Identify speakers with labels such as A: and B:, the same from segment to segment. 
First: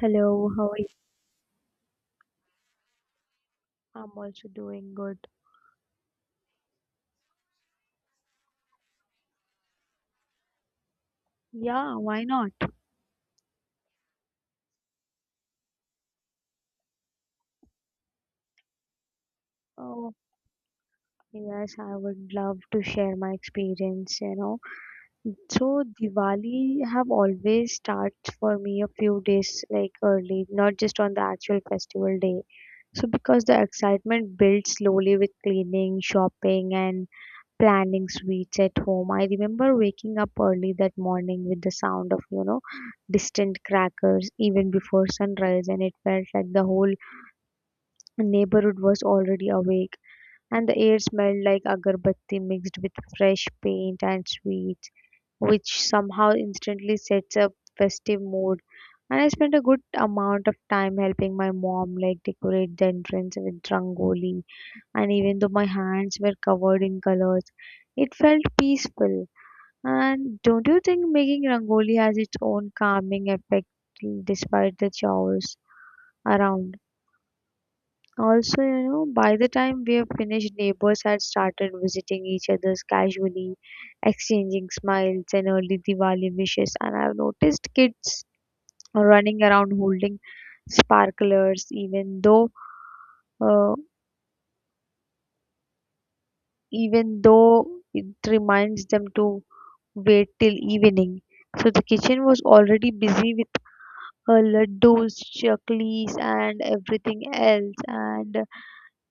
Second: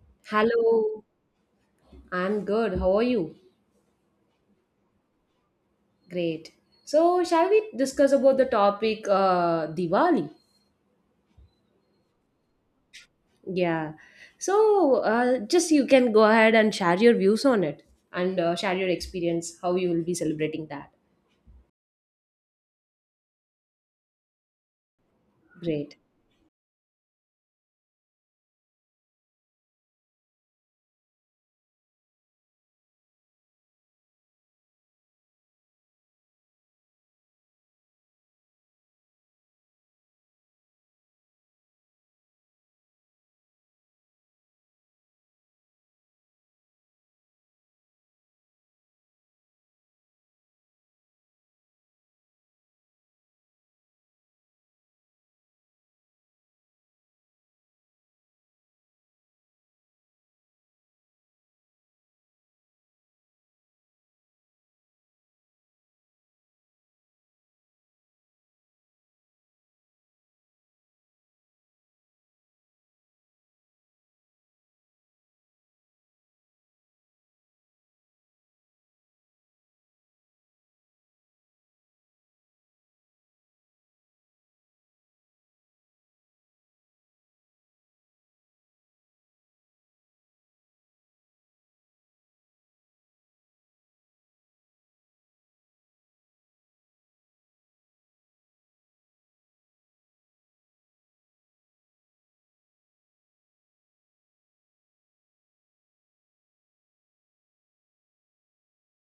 A: Hello, how are you?
B: Hello, I'm good. How are you?
A: I'm also doing good.
B: Great. So, shall we discuss about the topic Diwali?
A: Yeah, why not?
B: Yeah. So, just you can go ahead and share your views on it and share your experience, how you will be
A: Oh,
B: celebrating that.
A: yes, I would love to share my experience, you know. So
B: Great.
A: Diwali have always starts for me a few days like early, not just on the actual festival day. So because the excitement builds slowly with cleaning, shopping and planning sweets at home. I remember waking up early that morning with the sound of, you know, distant crackers even before sunrise and it felt like the whole the neighborhood was already awake, and the air smelled like agarbatti mixed with fresh paint and sweets, which somehow instantly sets a festive mood. And I spent a good amount of time helping my mom like decorate the entrance with rangoli, and even though my hands were covered in colors, it felt peaceful. And don't you think making rangoli has its own calming effect despite the chaos around? Also, you know, by the time we have finished, neighbors had started visiting each other's casually, exchanging smiles and early Diwali wishes. And I've noticed kids running around holding sparklers, uh, even though it reminds them to wait till evening. So the kitchen was already busy with laddus, chaklis, and everything else. And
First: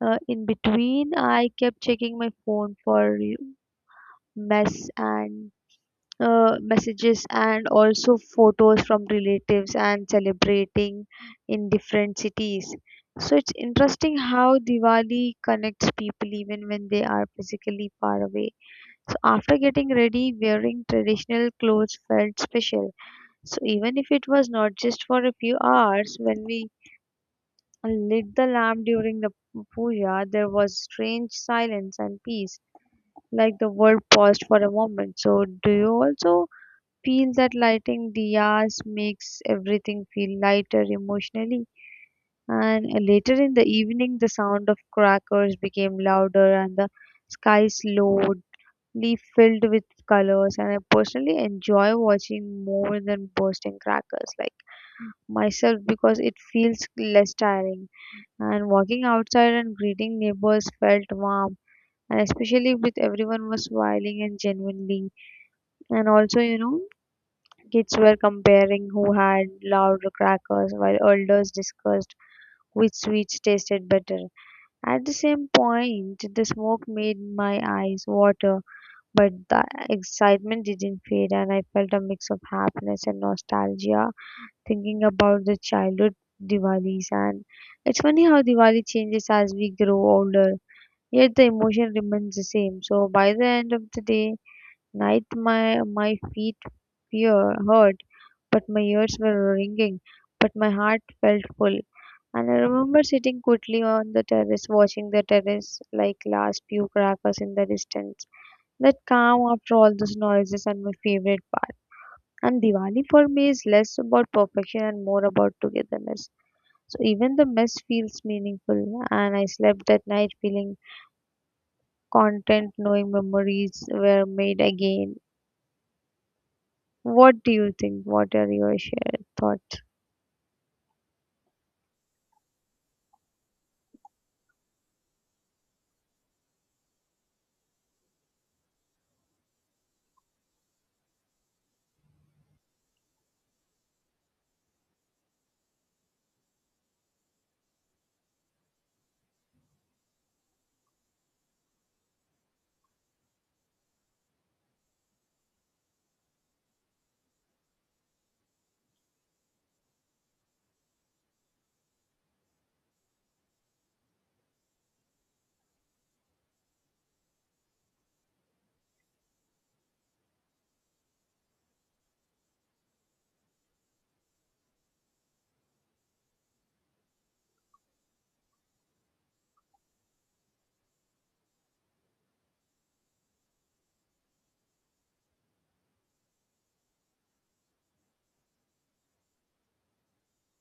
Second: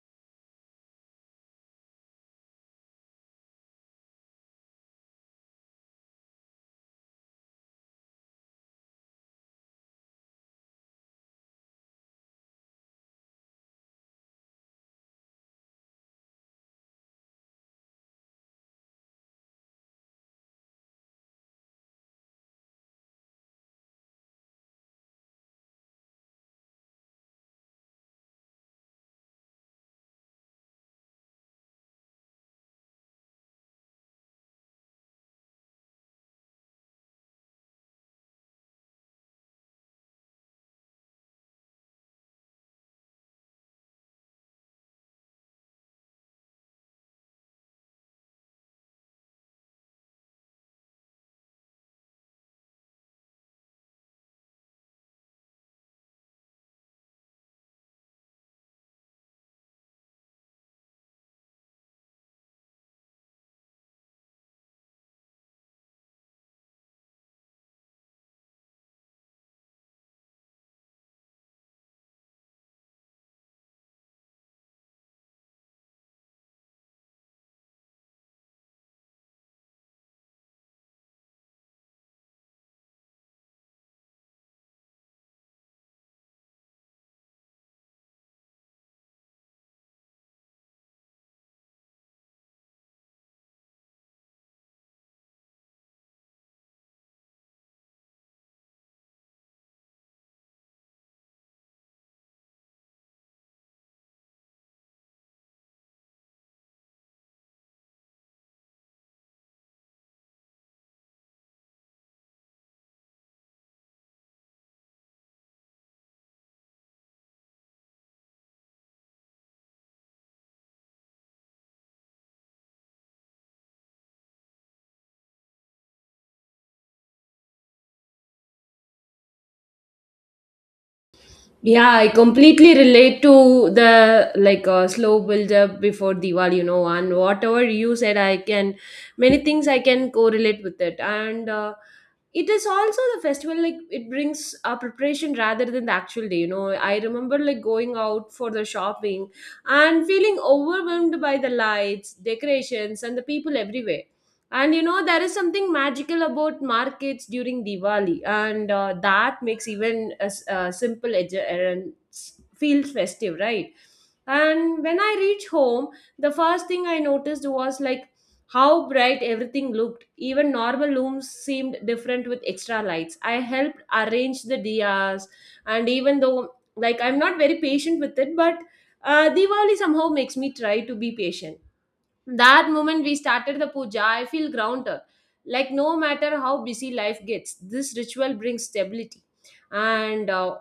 A: in between, I kept checking my phone for mess and messages and also photos from relatives and celebrating in different cities. So it's interesting how Diwali connects people even when they are physically far away. So after getting ready, wearing traditional clothes felt special. So even if it was not just for a few hours, when we lit the lamp during the puja, there was strange silence and peace, like the world paused for a moment. So do you also feel that lighting diyas makes everything feel lighter emotionally? And later in the evening, the sound of crackers became louder and the sky slowly filled with colors. And I personally enjoy watching more than bursting crackers, like myself because it feels less tiring. And walking outside and greeting neighbors felt warm, and especially with everyone was smiling and genuinely. And also, you know, kids were comparing who had louder crackers while elders discussed which sweets tasted better. At the same point, the smoke made my eyes water, but the excitement didn't fade, and I felt a mix of happiness and nostalgia thinking about the childhood Diwalis, and it's funny how Diwali changes as we grow older, yet the emotion remains the same. So by the end of the day, night my feet fear hurt, but my ears were ringing, but my heart felt full. And I remember sitting quietly on the terrace, watching the terrace like last few crackers in the distance. That calm after all those noises and my favorite part. And Diwali for me is less about perfection and more about togetherness. So even the mess feels meaningful, and I slept that night feeling content, knowing memories were made again. What do you think? What are your shared thoughts?
B: Yeah, I completely relate to the slow build up before Diwali, you know, and whatever you said, I can many things I can correlate with it, and it is also the festival like it brings a preparation rather than the actual day. You know, I remember like going out for the shopping and feeling overwhelmed by the lights, decorations, and the people everywhere and you know, there is something magical about markets during Diwali, and that makes even a simple edge errands feel festive, right? And when I reached home, the first thing I noticed was like how bright everything looked. Even normal rooms seemed different with extra lights. I helped arrange the diyas, and even though like I'm not very patient with it, but Diwali somehow makes me try to be patient that moment we started the puja I feel grounded, like no matter how busy life gets this ritual brings stability. And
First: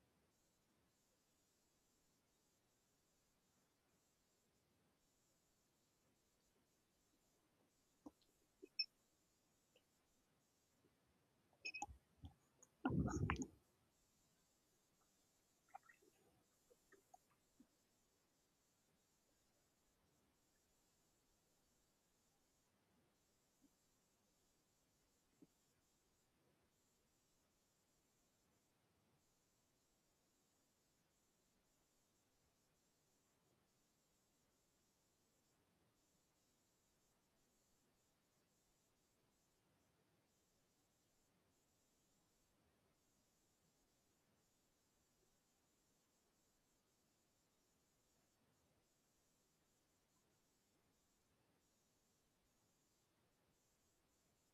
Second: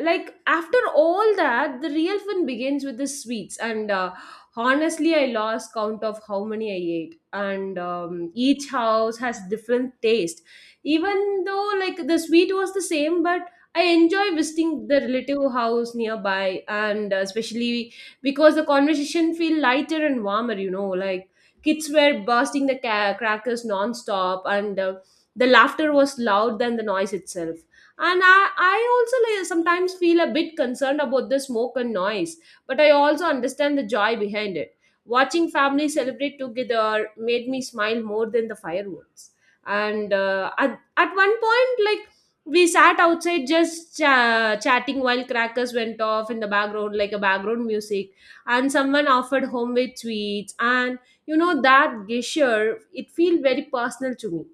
B: Like after all that the real fun begins with the sweets and honestly I lost count of how many I ate. And each house has different taste, even though like the sweet was the same, but I enjoy visiting the relative house nearby, and especially because the conversation feel lighter and warmer, you know, like kids were bursting the crackers non-stop, and the laughter was loud than the noise itself. And I also like, sometimes feel a bit concerned about the smoke and noise, but I also understand the joy behind it. Watching families celebrate together made me smile more than the fireworks. And at one point like we sat outside just chatting while crackers went off in the background like a background music, and someone offered homemade sweets, and you know that gesture it feel very personal to me.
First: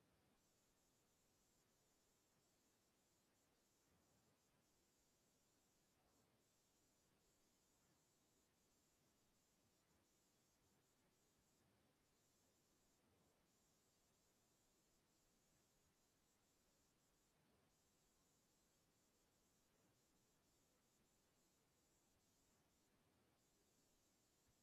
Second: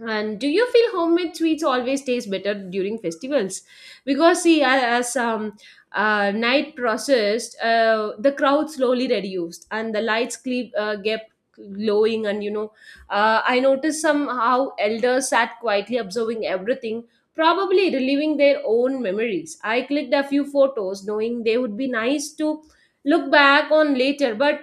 B: And do you feel homemade sweets always taste better during festivals? Because see, as night processed, the crowd slowly reduced and the lights kept glowing. And you know, I noticed somehow elders sat quietly observing everything, probably reliving their own memories. I clicked a few photos, knowing they would be nice to look back on later, but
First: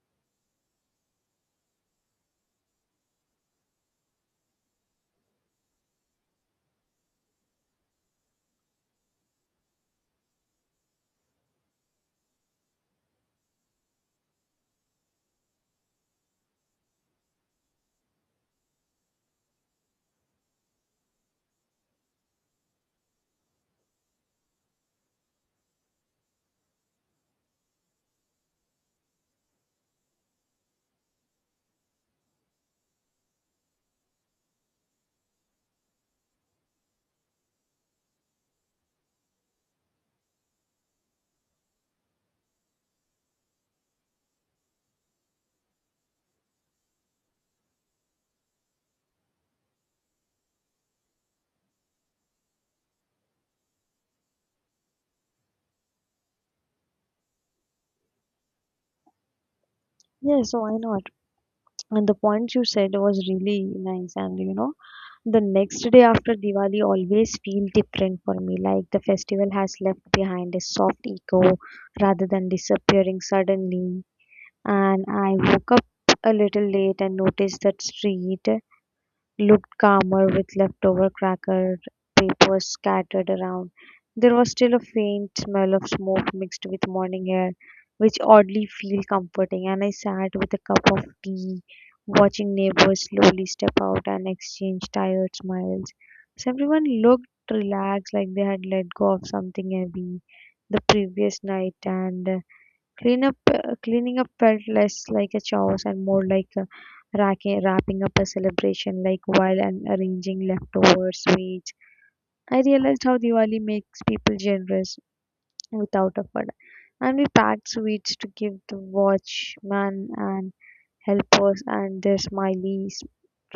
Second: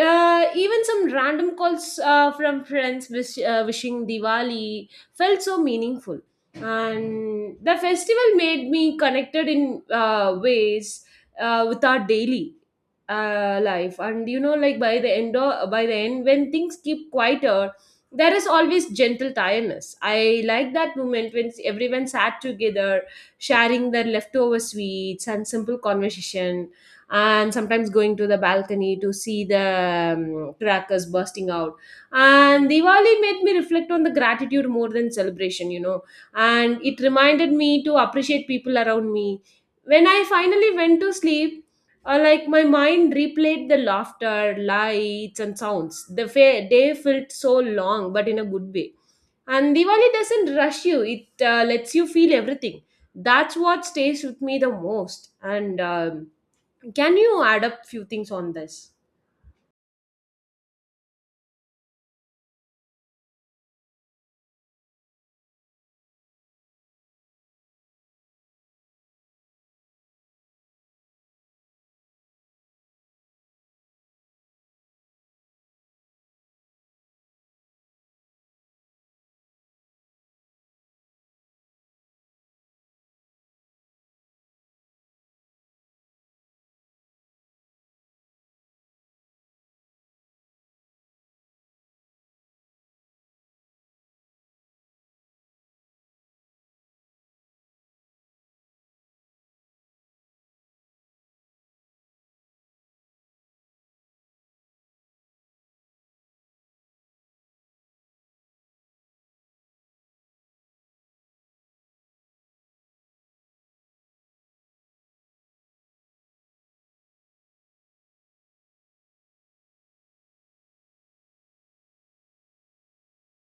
B: even some random calls from friends wishing Diwali felt so meaningful. And the festival made me connected in ways with our daily life. And you know, like by the end, when things keep quieter, there is always gentle tiredness. I like that moment when everyone sat together, sharing their leftover sweets and simple conversation, and sometimes going to the balcony to see the crackers bursting out. And Diwali made me reflect on the gratitude more than celebration, you know, and it reminded me to appreciate people around me. When I finally went to sleep, like my mind replayed the laughter lights and sounds, the day felt so long but in a good way. And Diwali doesn't rush you, it lets you feel everything. That's what stays with me the most. And can you add up few things on this?
A: Yes, why not? And the point you said was really nice. And you know, the next day after Diwali always feel different for me. Like the festival has left behind a soft echo rather than disappearing suddenly. And I woke up a little late and noticed that street looked calmer with leftover cracker papers scattered around. There was still a faint smell of smoke mixed with morning air, which oddly feel comforting, and I sat with a cup of tea, watching neighbors slowly step out and exchange tired smiles. So everyone looked relaxed like they had let go of something heavy the previous night and cleaning up felt less like a chore and more like a racking, wrapping up a celebration, like while and arranging leftover sweets. I realized how Diwali makes people generous without effort, and we packed sweets to give the watchman and helpers and their smiley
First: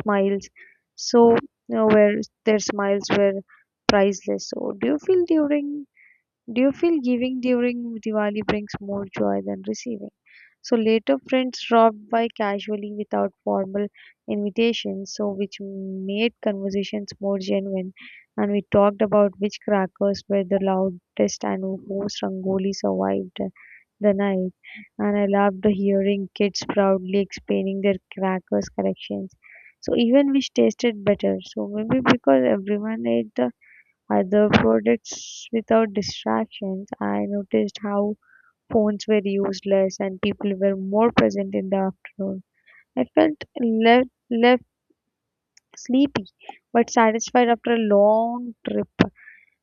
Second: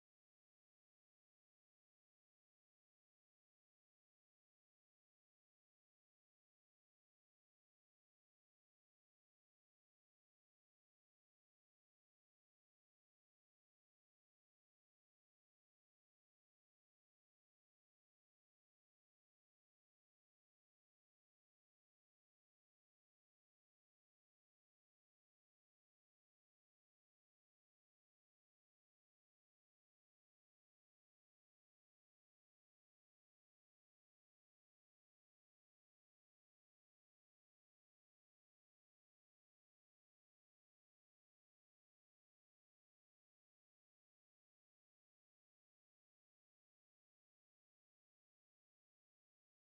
A: smiles. So, you know, where their smiles were priceless. So, do you feel giving during Diwali brings more joy than receiving? So later friends dropped by casually without formal invitations, so which made conversations more genuine and we talked about which crackers were the loudest and whose rangoli survived the night. And I loved hearing kids proudly explaining their crackers collections. So even which tasted better. So maybe because everyone ate the other products without distractions, I noticed how phones were used less and people were more present in the afternoon. I felt left sleepy but satisfied after a long trip.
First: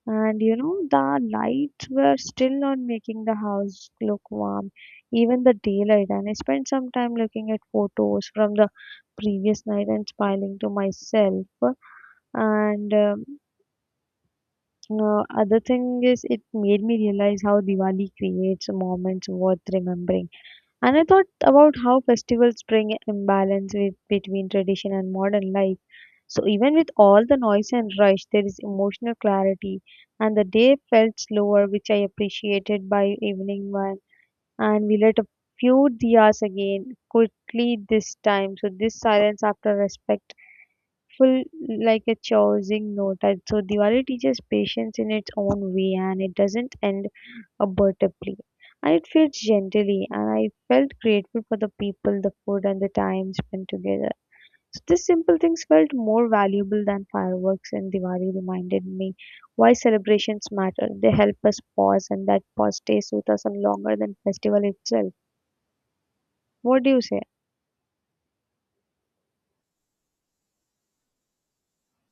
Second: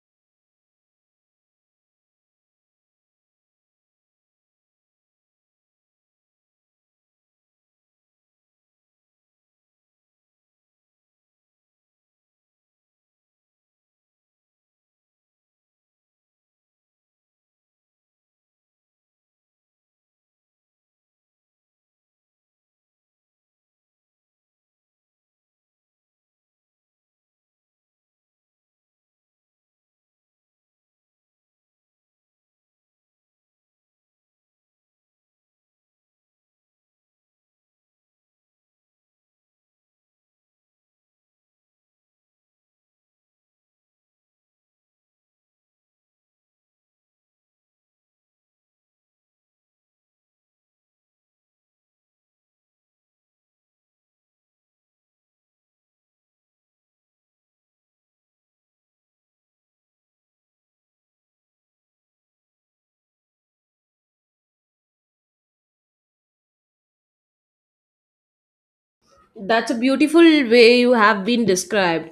A: And you know, the lights were still not making the house look warm, even the daylight. And I spent some time looking at photos from the previous night and smiling to myself. And Other thing is, it made me realize how Diwali creates moments worth remembering. And I thought about how festivals bring imbalance with, between tradition and modern life. So even with all the noise and rush, there is emotional clarity, and the day felt slower, which I appreciated by evening one. And we lit a few diyas again quickly this time. So this silence after respectful, like a choosing note. And so Diwali teaches patience in its own way, and it doesn't end comfortably. And it felt gently, and I felt grateful for the people, the food, and the time spent together. So these simple things felt more valuable than fireworks, and Diwali reminded me why celebrations matter. They help us pause, and that pause stays with us and longer than festival itself. What do you say?
B: That's a beautiful way you have been described.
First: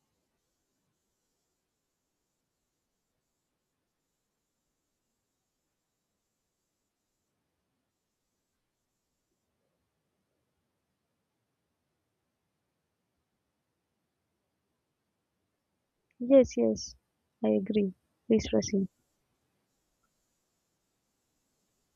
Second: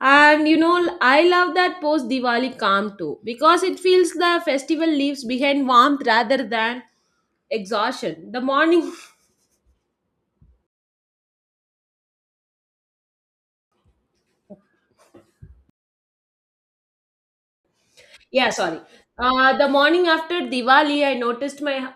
B: And you know, I love that post Diwali calm too because it feels the festival leaves behind warmth rather than exhaustion. The morning,
A: Yes, yes, I agree. Please
B: yeah, sorry.
A: proceed.
B: The morning after Diwali, I noticed my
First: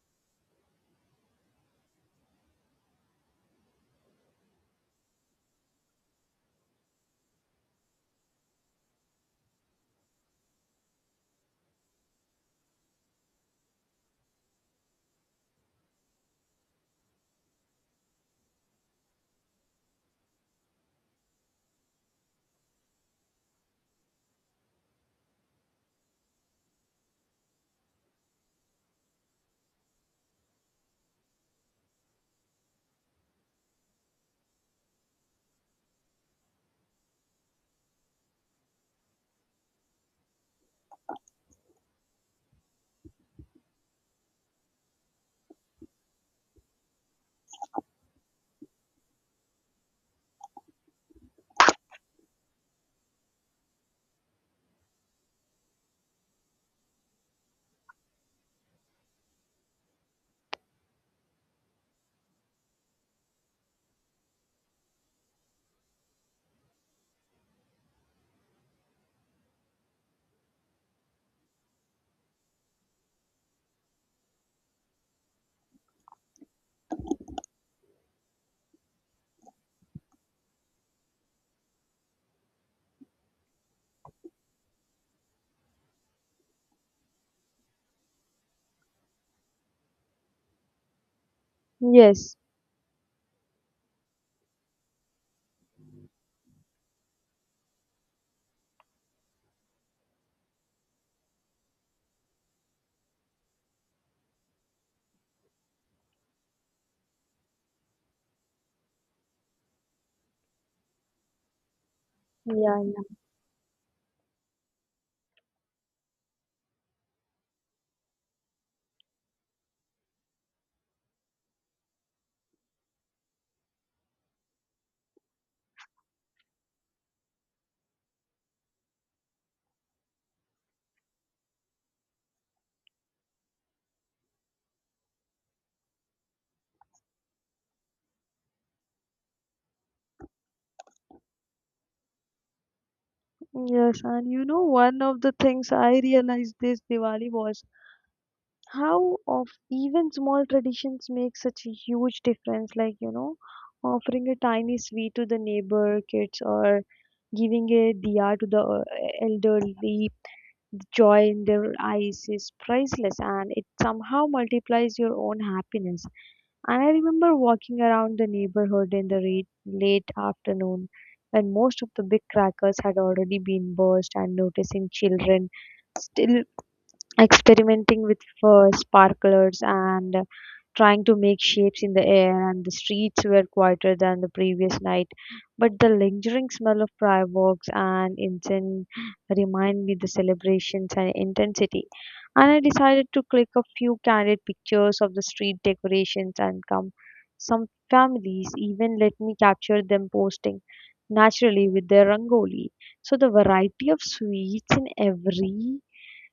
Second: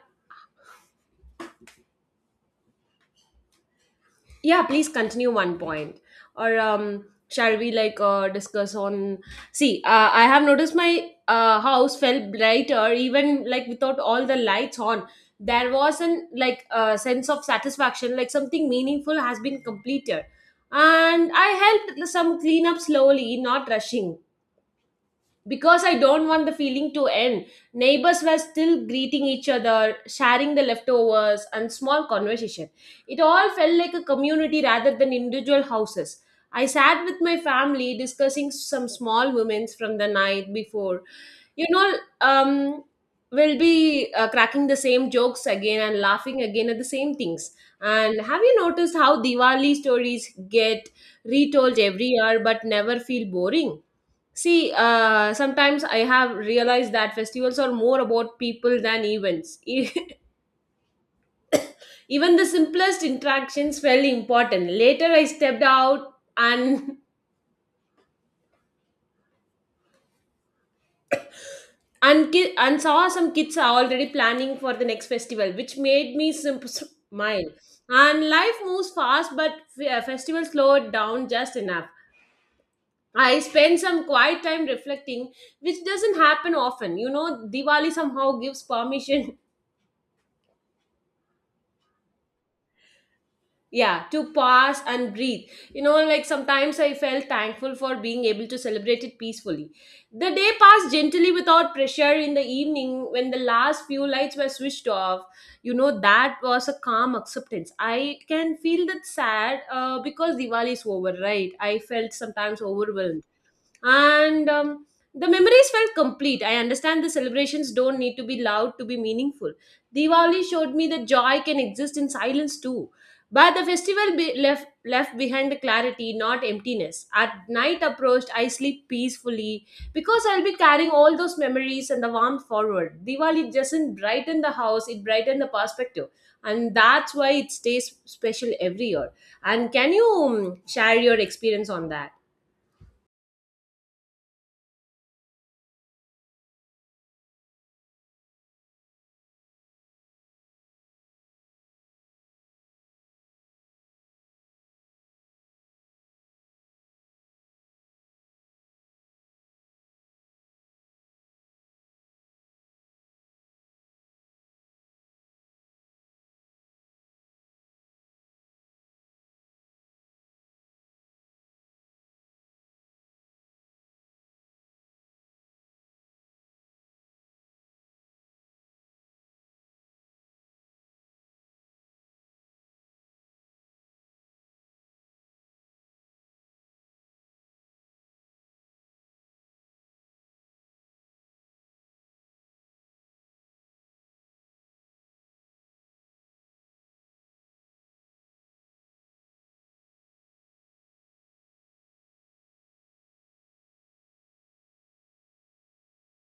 B: yeah please continue one point or shall we discuss on see I have noticed my house felt brighter even like without all the lights on. There was an like a sense of satisfaction, like something meaningful has been completed, and I helped some clean up slowly, not rushing because I don't want the feeling to end. Neighbors were still greeting each other, sharing the leftovers, and small conversation. It all felt like a community rather than individual houses. I sat with my family discussing some small moments from the night before. You know, um, we'll be cracking the same jokes again and laughing again at the same things. And have you noticed how Diwali stories get retold every year but never feel boring? See, sometimes I have realized that festivals are more about people than events. Even the simplest interactions felt important. Later, I stepped out and saw some kids are already planning for the next festival, which made me smile. And life moves fast, but festival slowed down just enough. I spend some quiet time reflecting, which doesn't happen often. You know, Diwali somehow gives permission
A: Yes.
B: yeah to pause and breathe. You know, like sometimes I felt thankful for being able to celebrate it peacefully. The day passed gently without pressure. In the evening when the last few lights were switched off, you know, that was a calm acceptance. I can feel that sad because Diwali is over, right? I felt sometimes
A: Yeah, yeah.
B: overwhelmed. And the memories felt complete. I understand the celebrations don't need to be loud to be meaningful. Diwali showed me that joy can exist in silence too, but the festival left behind the clarity, not emptiness. At night approached I sleep peacefully because I'll be carrying all those memories and the warmth forward. Diwali doesn't brighten the house, it brightens the perspective, and that's why it stays special every year. And can you share your experience on that?
A: Yes, and you know, one of the things I realized this Diwali was how of even small traditions make such a huge difference, like you know, offering a tiny sweet to the neighbor kids or giving a diya to the elderly. The joy in their eyes is priceless and it somehow multiplies your own happiness. And I remember walking around the neighborhood in the re- late afternoon when most of the big crackers had already been burst and noticing children still experimenting with sparklers, and trying to make shapes in the air, and the streets were quieter than the previous night, but the lingering smell of fireworks and incense remind me the celebrations and intensity. And I decided to click a few candid pictures of the street decorations and come some families even let me capture them posting naturally with their rangoli. So the variety of sweets in every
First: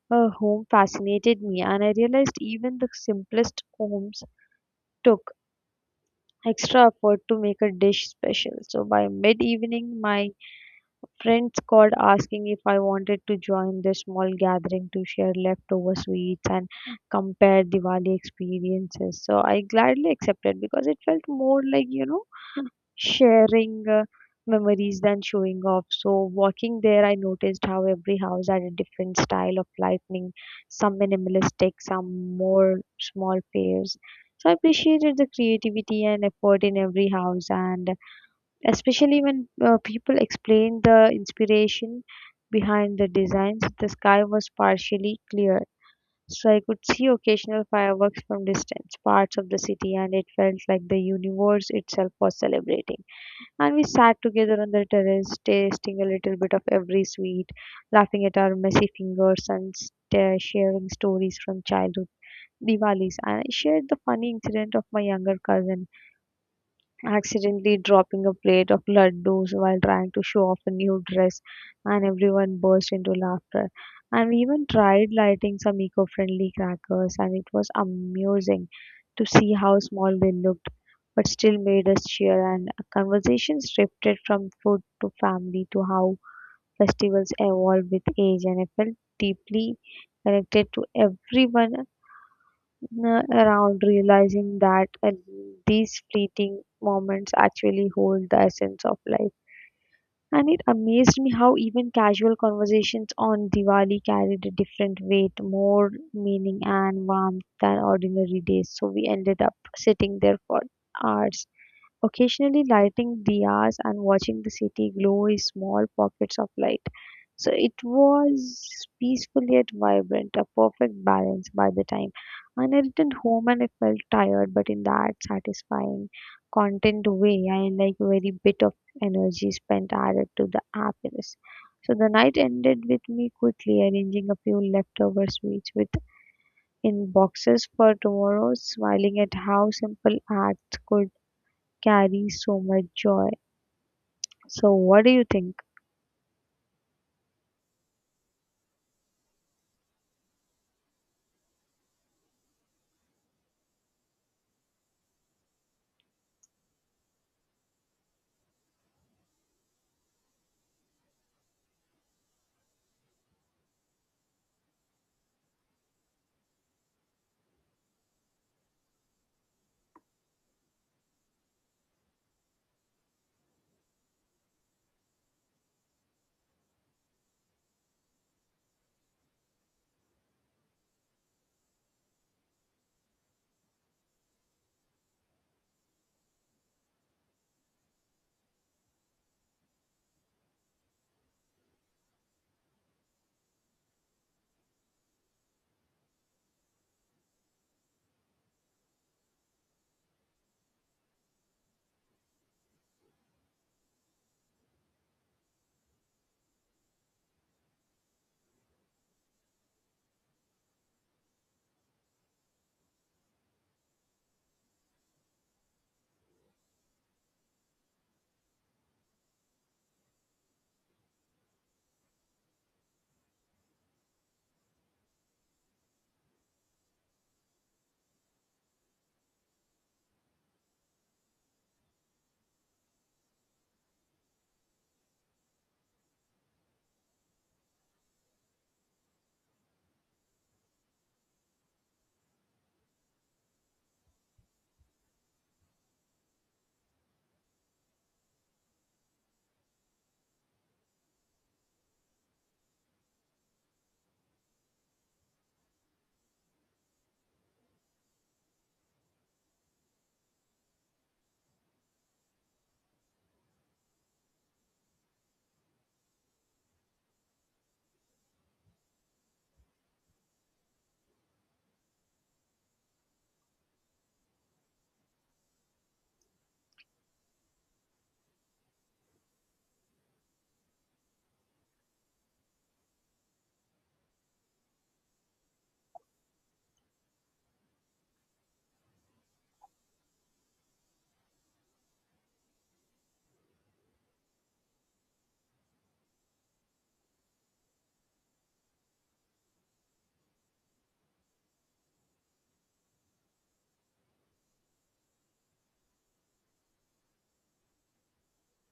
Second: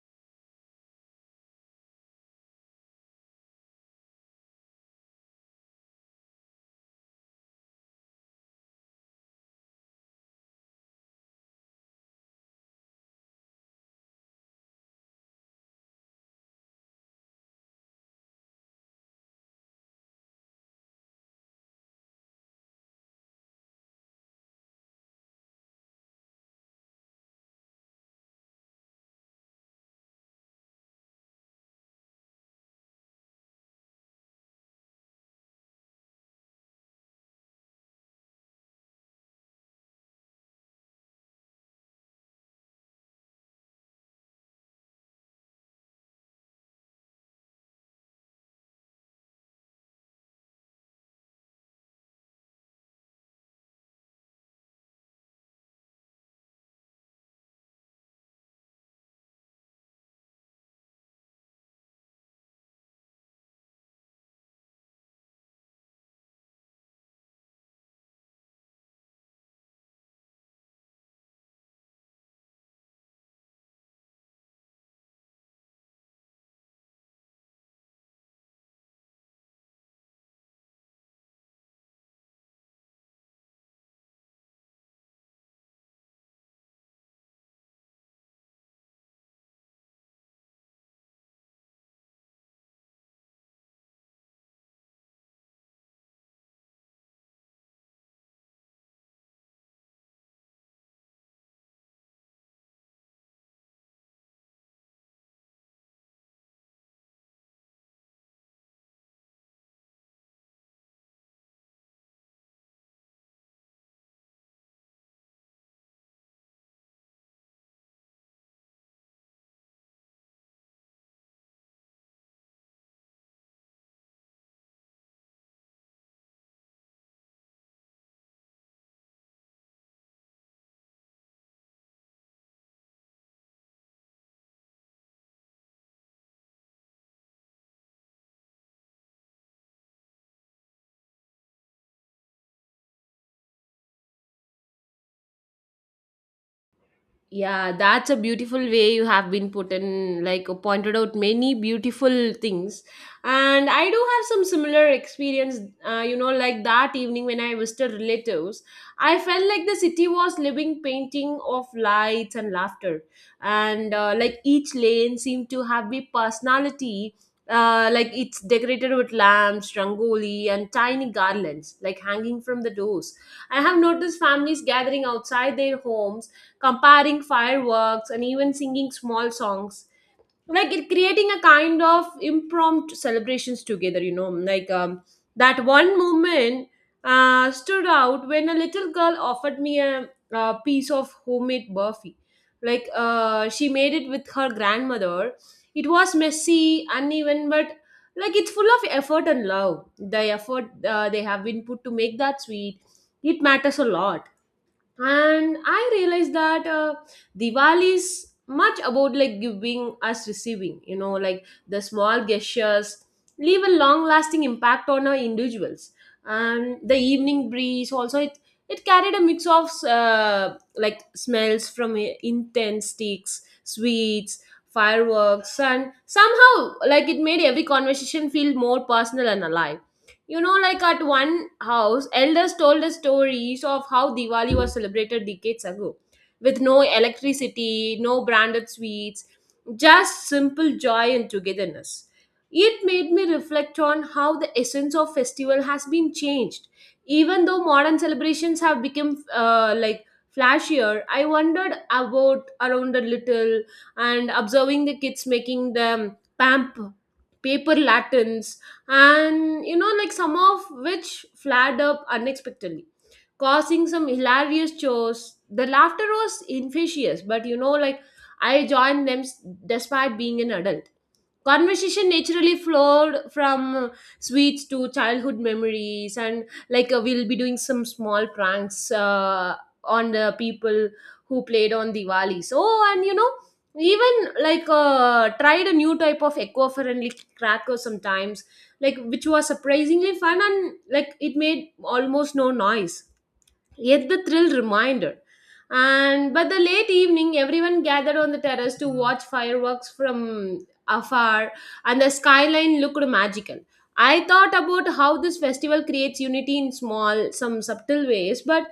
A: her home fascinated me, and I realized even the simplest homes took extra effort to make a dish special. So by mid evening, my friends called asking if I wanted to join their small gathering to share leftover sweets and compare Diwali experiences. So I gladly accepted because it felt more like, you know, sharing memories than showing off. So, walking there, I noticed how every house had a different style of lighting, some minimalistic, some more small fairs. So, I appreciated the creativity and effort in every house, and especially when people explained the inspiration behind the designs, the sky was partially clear. So I could see occasional fireworks from distance parts of the city, and it felt like the universe itself was celebrating. And we sat together on the terrace, tasting a little bit of every sweet, laughing at our messy fingers and sta sharing stories from childhood Diwalis. And I shared the funny incident of my younger cousin accidentally dropping a plate of laddus while trying to show off a new dress, and everyone burst into laughter. And we even tried lighting some eco friendly crackers, and it was amusing to see how small they looked, but still made us cheer. And conversations drifted from food to family to how festivals evolve with age, and I felt deeply connected to everyone around, realizing that these fleeting moments actually hold the essence of life. And it amazed me how even casual conversations on Diwali carried a different weight, more meaning and warmth than ordinary days. So we ended up sitting there for hours, occasionally lighting diyas and watching the city glow in small pockets of light. So it was peaceful yet vibrant, a perfect balance by the time. And I returned home and I felt tired, but in that satisfying, content way, I like very bit of energy spent added to the happiness. So the night ended with me quickly arranging a few leftover sweets with in boxes for tomorrow, smiling at how simple acts could carries so much joy. So, what do you think?
B: Yeah, that's a beautiful way you have been put in, pointed out many beautiful things. And I do have some similar experience. You know, like that evening when I visited relatives, I felt like the city was living painting of lights and laughter. And like each lane seemed to have a personality. Like it's decorated with lamps, rangoli, and tiny garlands like hanging from the doors. I have noticed families gathering outside their homes, comparing fireworks and even singing small songs, like it creating a kind of impromptu celebrations together. You know, that one moment stood out when a little girl offered me a piece of homemade burfi, like she made it with her grandmother. It was messy, uneven, but like it's full of effort and love. The effort they have been put to make that sweet, it matters a lot. And I realized that Diwali is much about like giving us receiving. You know, like the small gestures leave a long lasting impact on our individuals. And the evening breeze also, it carried a mix of like smells from intense sticks, sweets, fireworks, and somehow like it made every conversation feel more personal and alive. You know, like at one house, elders told the stories of how Diwali was celebrated decades ago with no electricity, no branded sweets, just simple joy and togetherness. It made me reflect on how the essence of festival has been changed. Even though modern celebrations have become like flashier, I wondered about around a little and observing the kids making them pamp paper lanterns, and you know like some of which flared up unexpectedly, causing some hilarious chores. The laughter was infectious, but you know like I joined them despite being an adult. Conversation naturally flowed from sweets to childhood memories, and like we'll be doing some small pranks on the people who played on Diwali. So, and you know, even like tried a new type of eco-friendly cracker sometimes, like which was surprisingly fun and like it made almost no noise, yet the thrill reminder. And by the late evening, everyone gathered on the terrace to watch fireworks from afar, and the skyline looked magical. I thought about how this festival creates unity in small, some subtle ways, but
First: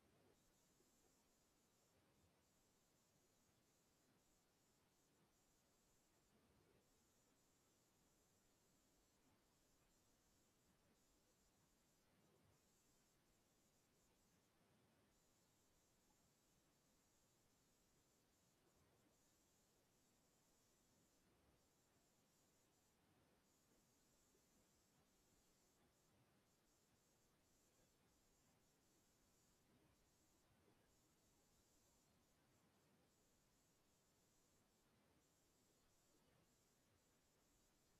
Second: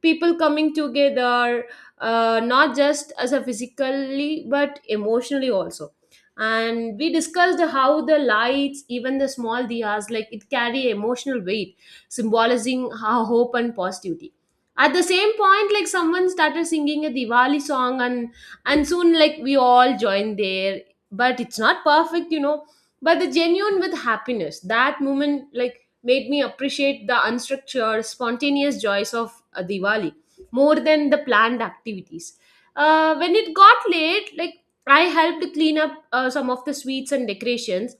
B: people coming together, not just as a physically, but emotionally also. And we discussed how the lights, even the small diyas, like it carry emotional weight, symbolizing how hope and positivity at the same point like someone started singing a Diwali song, and soon like we all joined there, but it's not perfect, you know, but the genuine with happiness that moment like made me appreciate the unstructured spontaneous joys of Diwali more than the planned activities. When it got late, like I helped clean up some of the sweets and decorations.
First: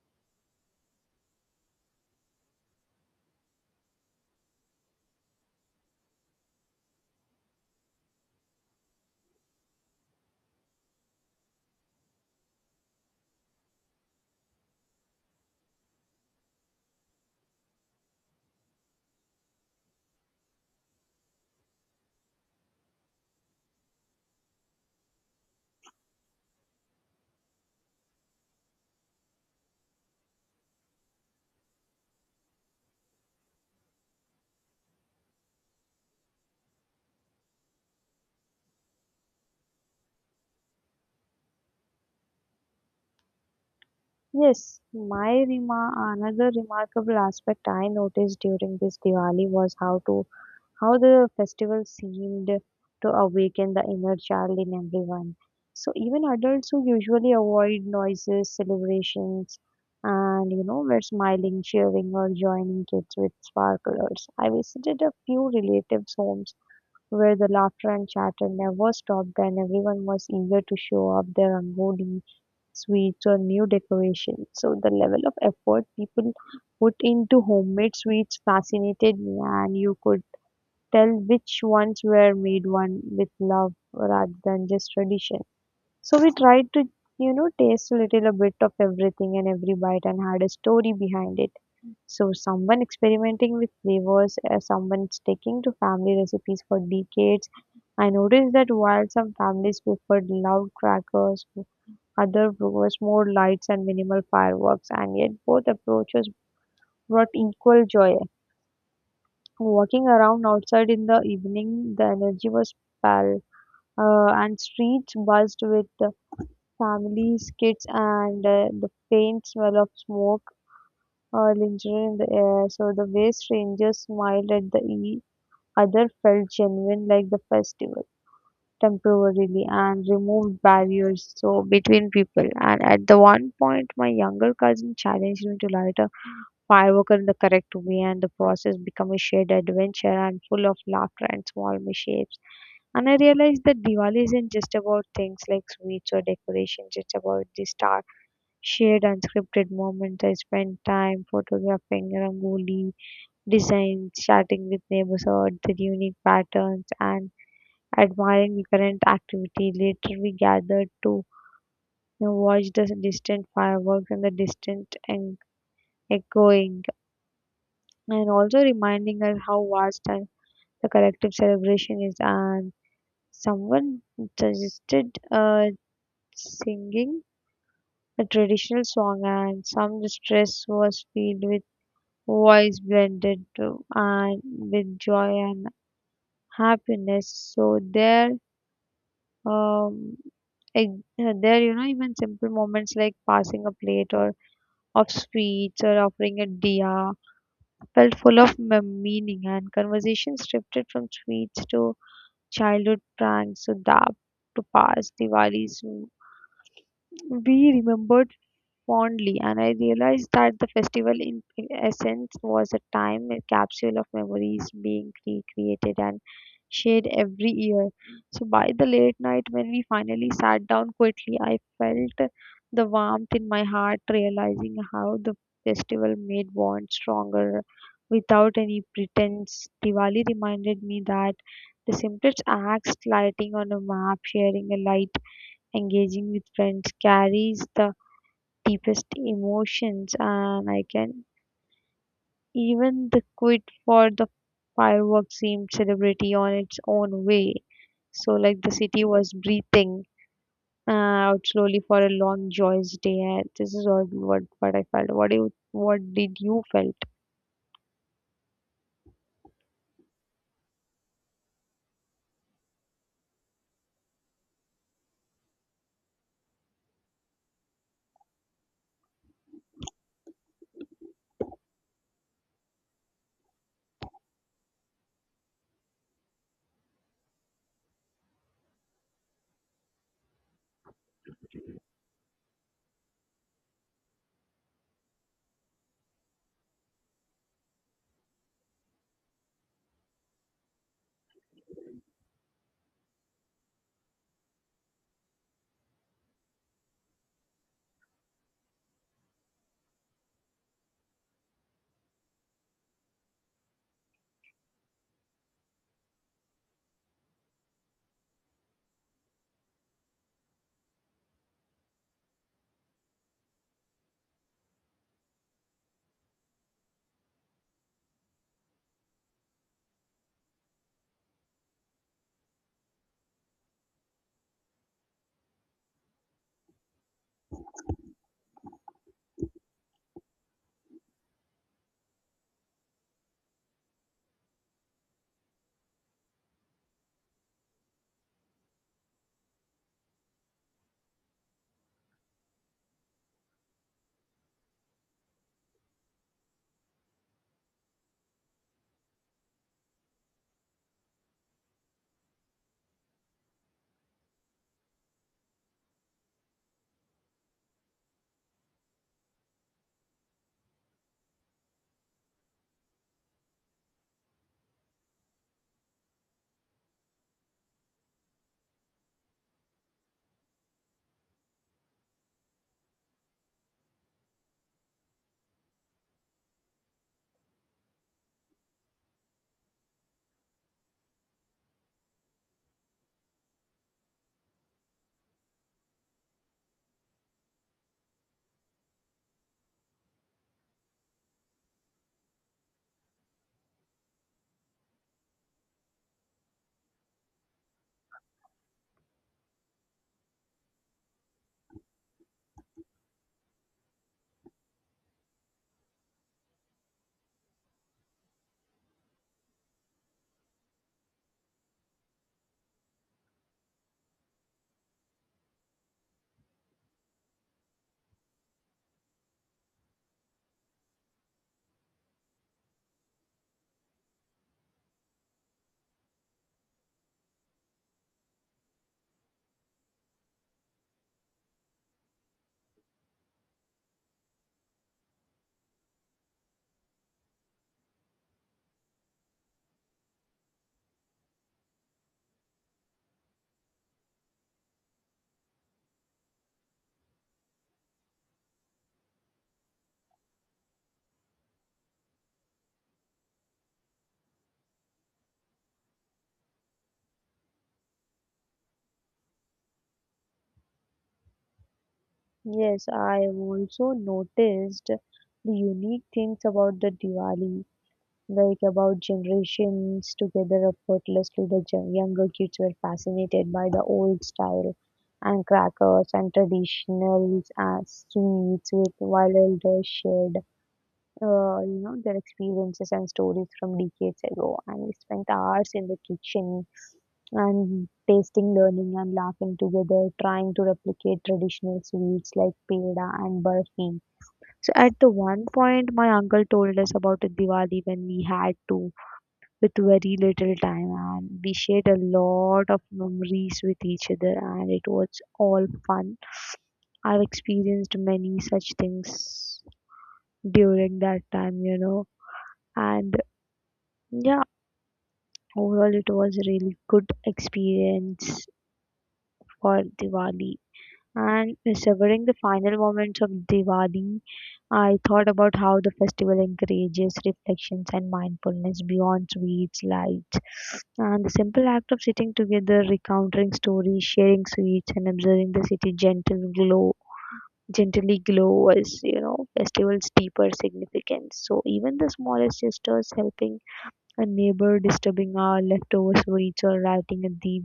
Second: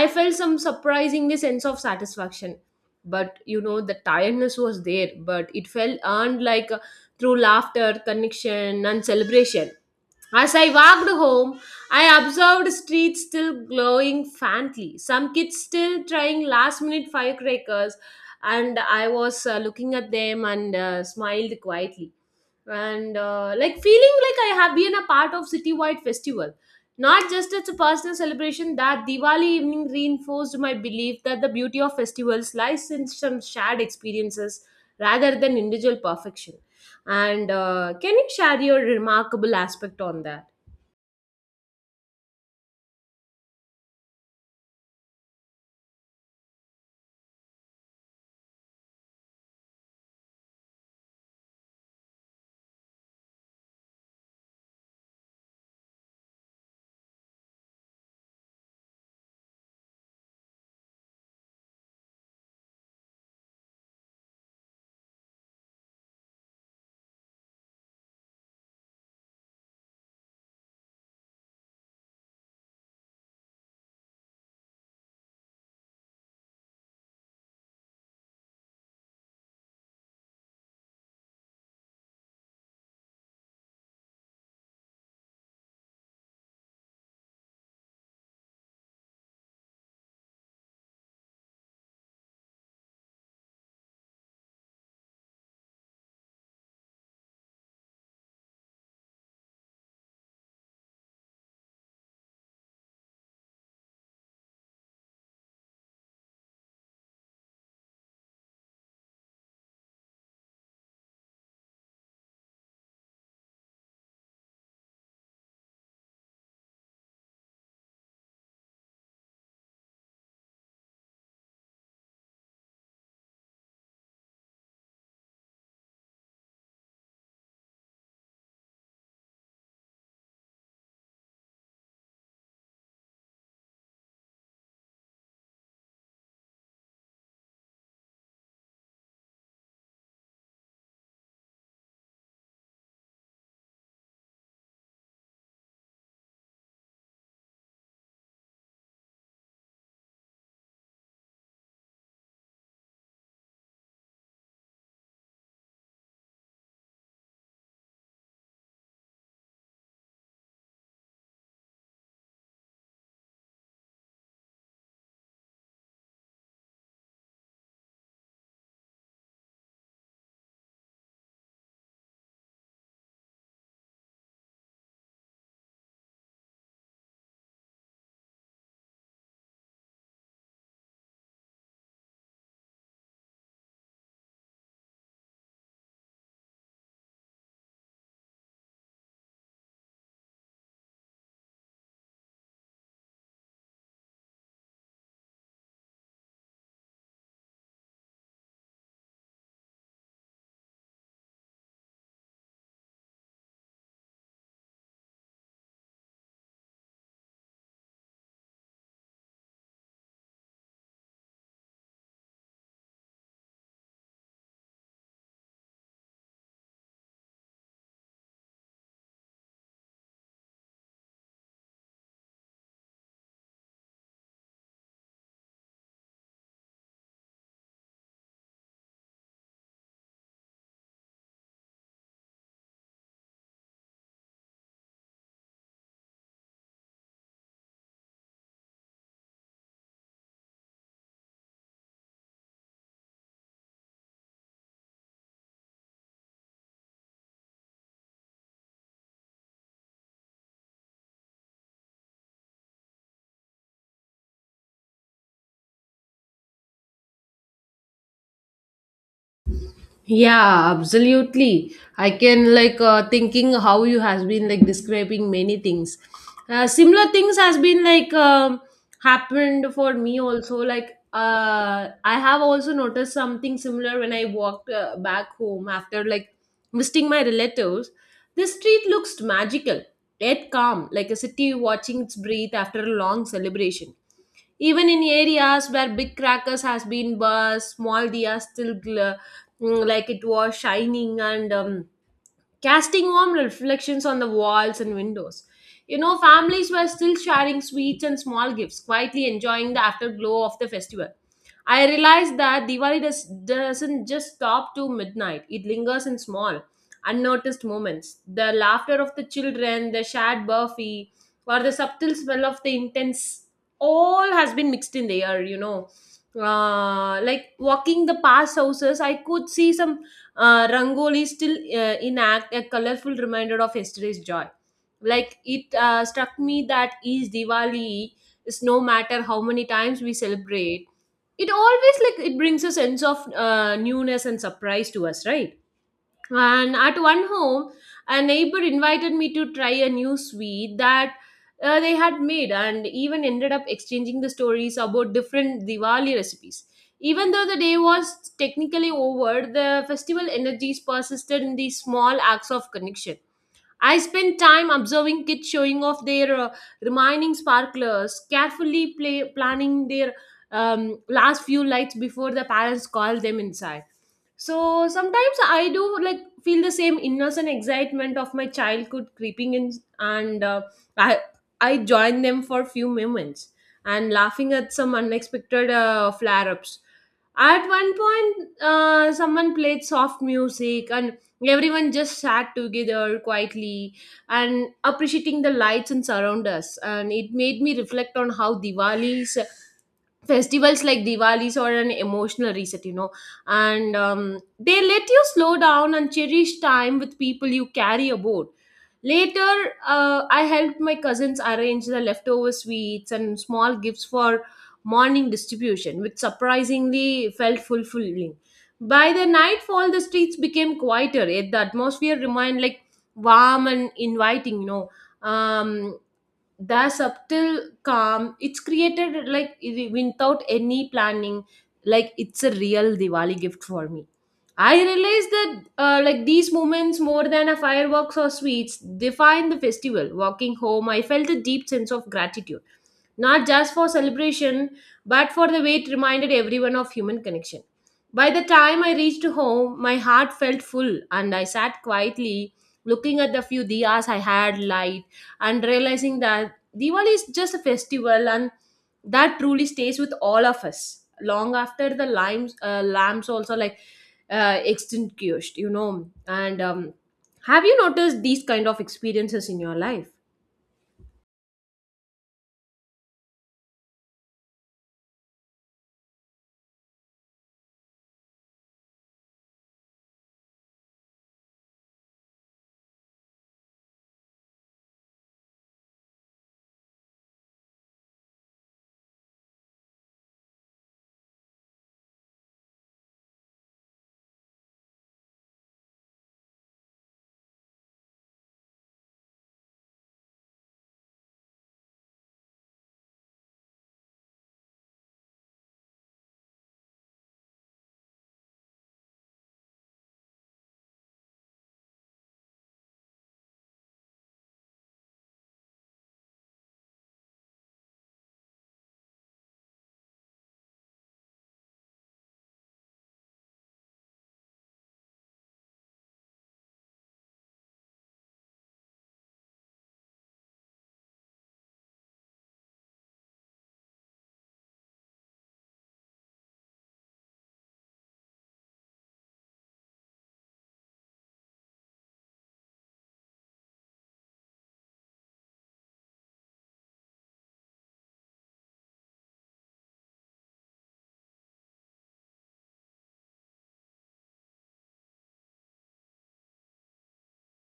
B: I felt some surprisingly sense of satisfaction, but you know the tiredness was there, but it felt earned, like through laughter, connection and celebration. As I walked home, I observed streets still glowing faintly, some kids still trying last minute firecrackers, and I was looking at them and smiled quietly. And like feeling like I have been a part of citywide festival. Not just as a personal celebration, that Diwali evening reinforced my belief that the beauty of festivals lies in some shared experiences rather than individual perfection. And can you share your remarkable aspect on that?
A: Yes, my rema- another remarkable aspect I noticed during this Diwali was how the festival seemed to awaken the inner child in everyone. So even adults who usually avoid noises, celebrations, and you know were smiling, cheering, or joining kids with sparklers. I visited a few relatives' homes where the laughter and chatter never stopped, and everyone was eager to show off their rangoli, sweets, or new decorations. So the level of effort people put into homemade sweets fascinated me, and you could tell which ones were made one with love rather than just tradition. So we tried to taste a little a bit of everything, and every bite and had a story behind it, so someone experimenting with flavors, someone sticking to family recipes for decades. I noticed that while some families preferred loud crackers, other preferred more lights and minimal fireworks, and yet both approaches brought equal joy. Walking around outside in the evening, the energy was pal, and streets buzzed with the families, kids, and the faint smell of smoke linger in the air, so the way strangers smiled at the other felt genuine, like the festival temporarily and removed barriers so between people. And at the one point, my younger cousin challenged me to light a firework in the correct way, and the process became a shared adventure and full of laughter and small mishaps, and I realized that Diwali isn't just about things like sweets or decorations, it's about the start shared unscripted moments. I spent time photographing rangoli designs, chatting with neighbors about the unique patterns, and admiring the current activity. Later, we gathered to watch the distant fireworks and the distant and echoing, and also reminding us how vast and the collective celebration is. And someone suggested singing a traditional song, and some distress was filled with voice blended to, and with joy and happiness. So there um, there even simple moments like passing a plate or of sweets or offering a diya felt full of meaning, and conversations shifted from sweets to childhood pranks to dab to past Diwalis. We remembered fondly, and I realized that the festival, in essence, was a time a capsule of memories being recreated and shared every year. So, by the late night, when we finally sat down quietly, I felt the warmth in my heart, realizing how the festival made bonds stronger without any pretense. Diwali reminded me that the simplest acts, lighting on a map, sharing a light, engaging with friends, carries the deepest emotions, and I can even the quit for the fireworks seemed celebrity on its own way. So, like the city was breathing uh, out slowly for a long, joyous day. And this is what I felt. What did you felt?
B: Yeah, absolutely. I can like thinking how you has been like describing many things. Similar things has been like happened for me also. Like I have also noticed something similar when I walked back home after like visiting my relatives. The street looks magical, yet calm, like a city watching its breathe after a long celebration, even in areas where big crackers has been burst, small dias still like it was shining and casting warm reflections on the walls and windows. You know, families were still sharing sweets and small gifts, quietly enjoying the afterglow of the festival. I realized that doesn't just stop to midnight, it lingers in small, unnoticed moments. The laughter of the children, the shared burfi, or the subtle smell of the intense, all has been mixed in the air, you know. Like walking the past houses, I could see some Rangoli still in act, a colorful reminder of yesterday's joy. Like it struck me that each Diwali is, no matter how many times we celebrate, it always like it brings a sense of newness and surprise to us, right? And at one home, a neighbor invited me to try a new sweet that they had made, and even ended up exchanging the stories about different Diwali recipes. Even though the day was technically over, the festival energies persisted in these small acts of connection. I spend time observing kids showing off their remaining sparklers, carefully planning their last few lights before the parents call them inside. So sometimes I do like feel the same innocent excitement of my childhood creeping in, and I I join them for few moments and laughing at some unexpected flare ups. At one point, someone played soft music, and everyone just sat together quietly and appreciating the lights and surround us. And it made me reflect on how Diwali's festivals like Diwali's are an emotional reset, you know, and they let you slow down and cherish time with people you carry aboard. Later, I helped my cousins arrange the leftover sweets and small gifts for morning distribution, which surprisingly felt fulfilling. By the nightfall, the streets became quieter, yet the atmosphere remained like warm and inviting, you know. um the subtle calm it's created like it- without any planning, like it's a real Diwali gift for me. I realize that like these moments, more than a fireworks or sweets, define the festival. Walking home, I felt a deep sense of gratitude, not just for celebration, but for the way it reminded everyone of human connection. By the time I reached home, my heart felt full, and I sat quietly looking at the few diyas I had light, and realizing that Diwali is just a festival and that truly stays with all of us long after the lamps also like extinguished, you know. And have you noticed these kind of experiences in your life?
A: Yes, I have also noticed the unique things about the Diwali, like about generations together effortlessly. The younger kids were fascinated by the old style and crackers and traditional sweets, with while elders shared, their experiences and stories from decades ago. And we spent hours in the kitchen and tasting, learning, and laughing together, trying to replicate traditional sweets like peda and barfi. So at the one point, my uncle told us about a Diwali when we had to with very little time, and we shared a lot of memories with each other, and it was all fun. I've experienced many such things during that time, you know, and yeah, overall, it was a really good experience for Diwali. And savoring the final moments of Diwali, I thought about how the festival encourages reflections and mindfulness beyond sweets, lights, and the simple act of sitting together, recounting stories, sharing sweets, and observing the city gentle glow, gently glow as you know festival's deeper significance. So even the smallest gestures, helping a neighbor, disturbing our leftover sweets, or writing a deep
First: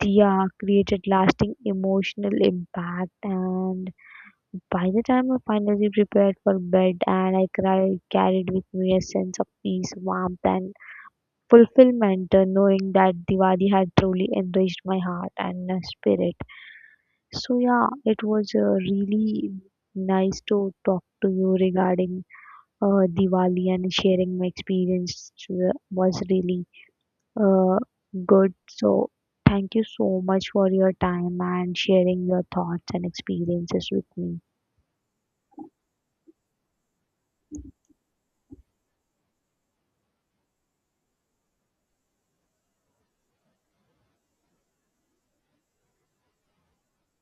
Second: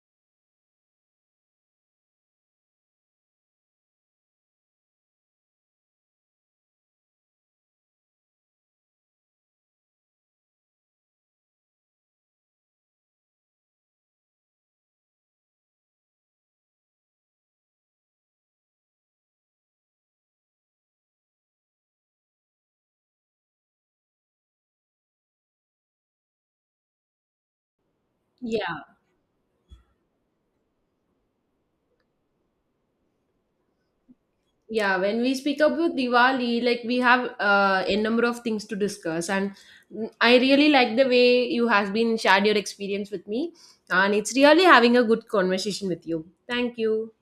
A: diya created lasting emotional impact, and by the time I finally prepared for bed and I cried, carried with me a sense of peace, warmth, and fulfillment, knowing that Diwali had truly enriched my heart and spirit. So, yeah, it was really nice to talk to you regarding Diwali, and sharing my experience was really uh, good.
B: Yeah,
A: So, thank you so much for your time and sharing your thoughts and experiences with me.
B: yeah. When we speak about Diwali, like we have a number of things to discuss, and I really like the way you has been shared your experience with me, and it's really having a good conversation with you. Thank you.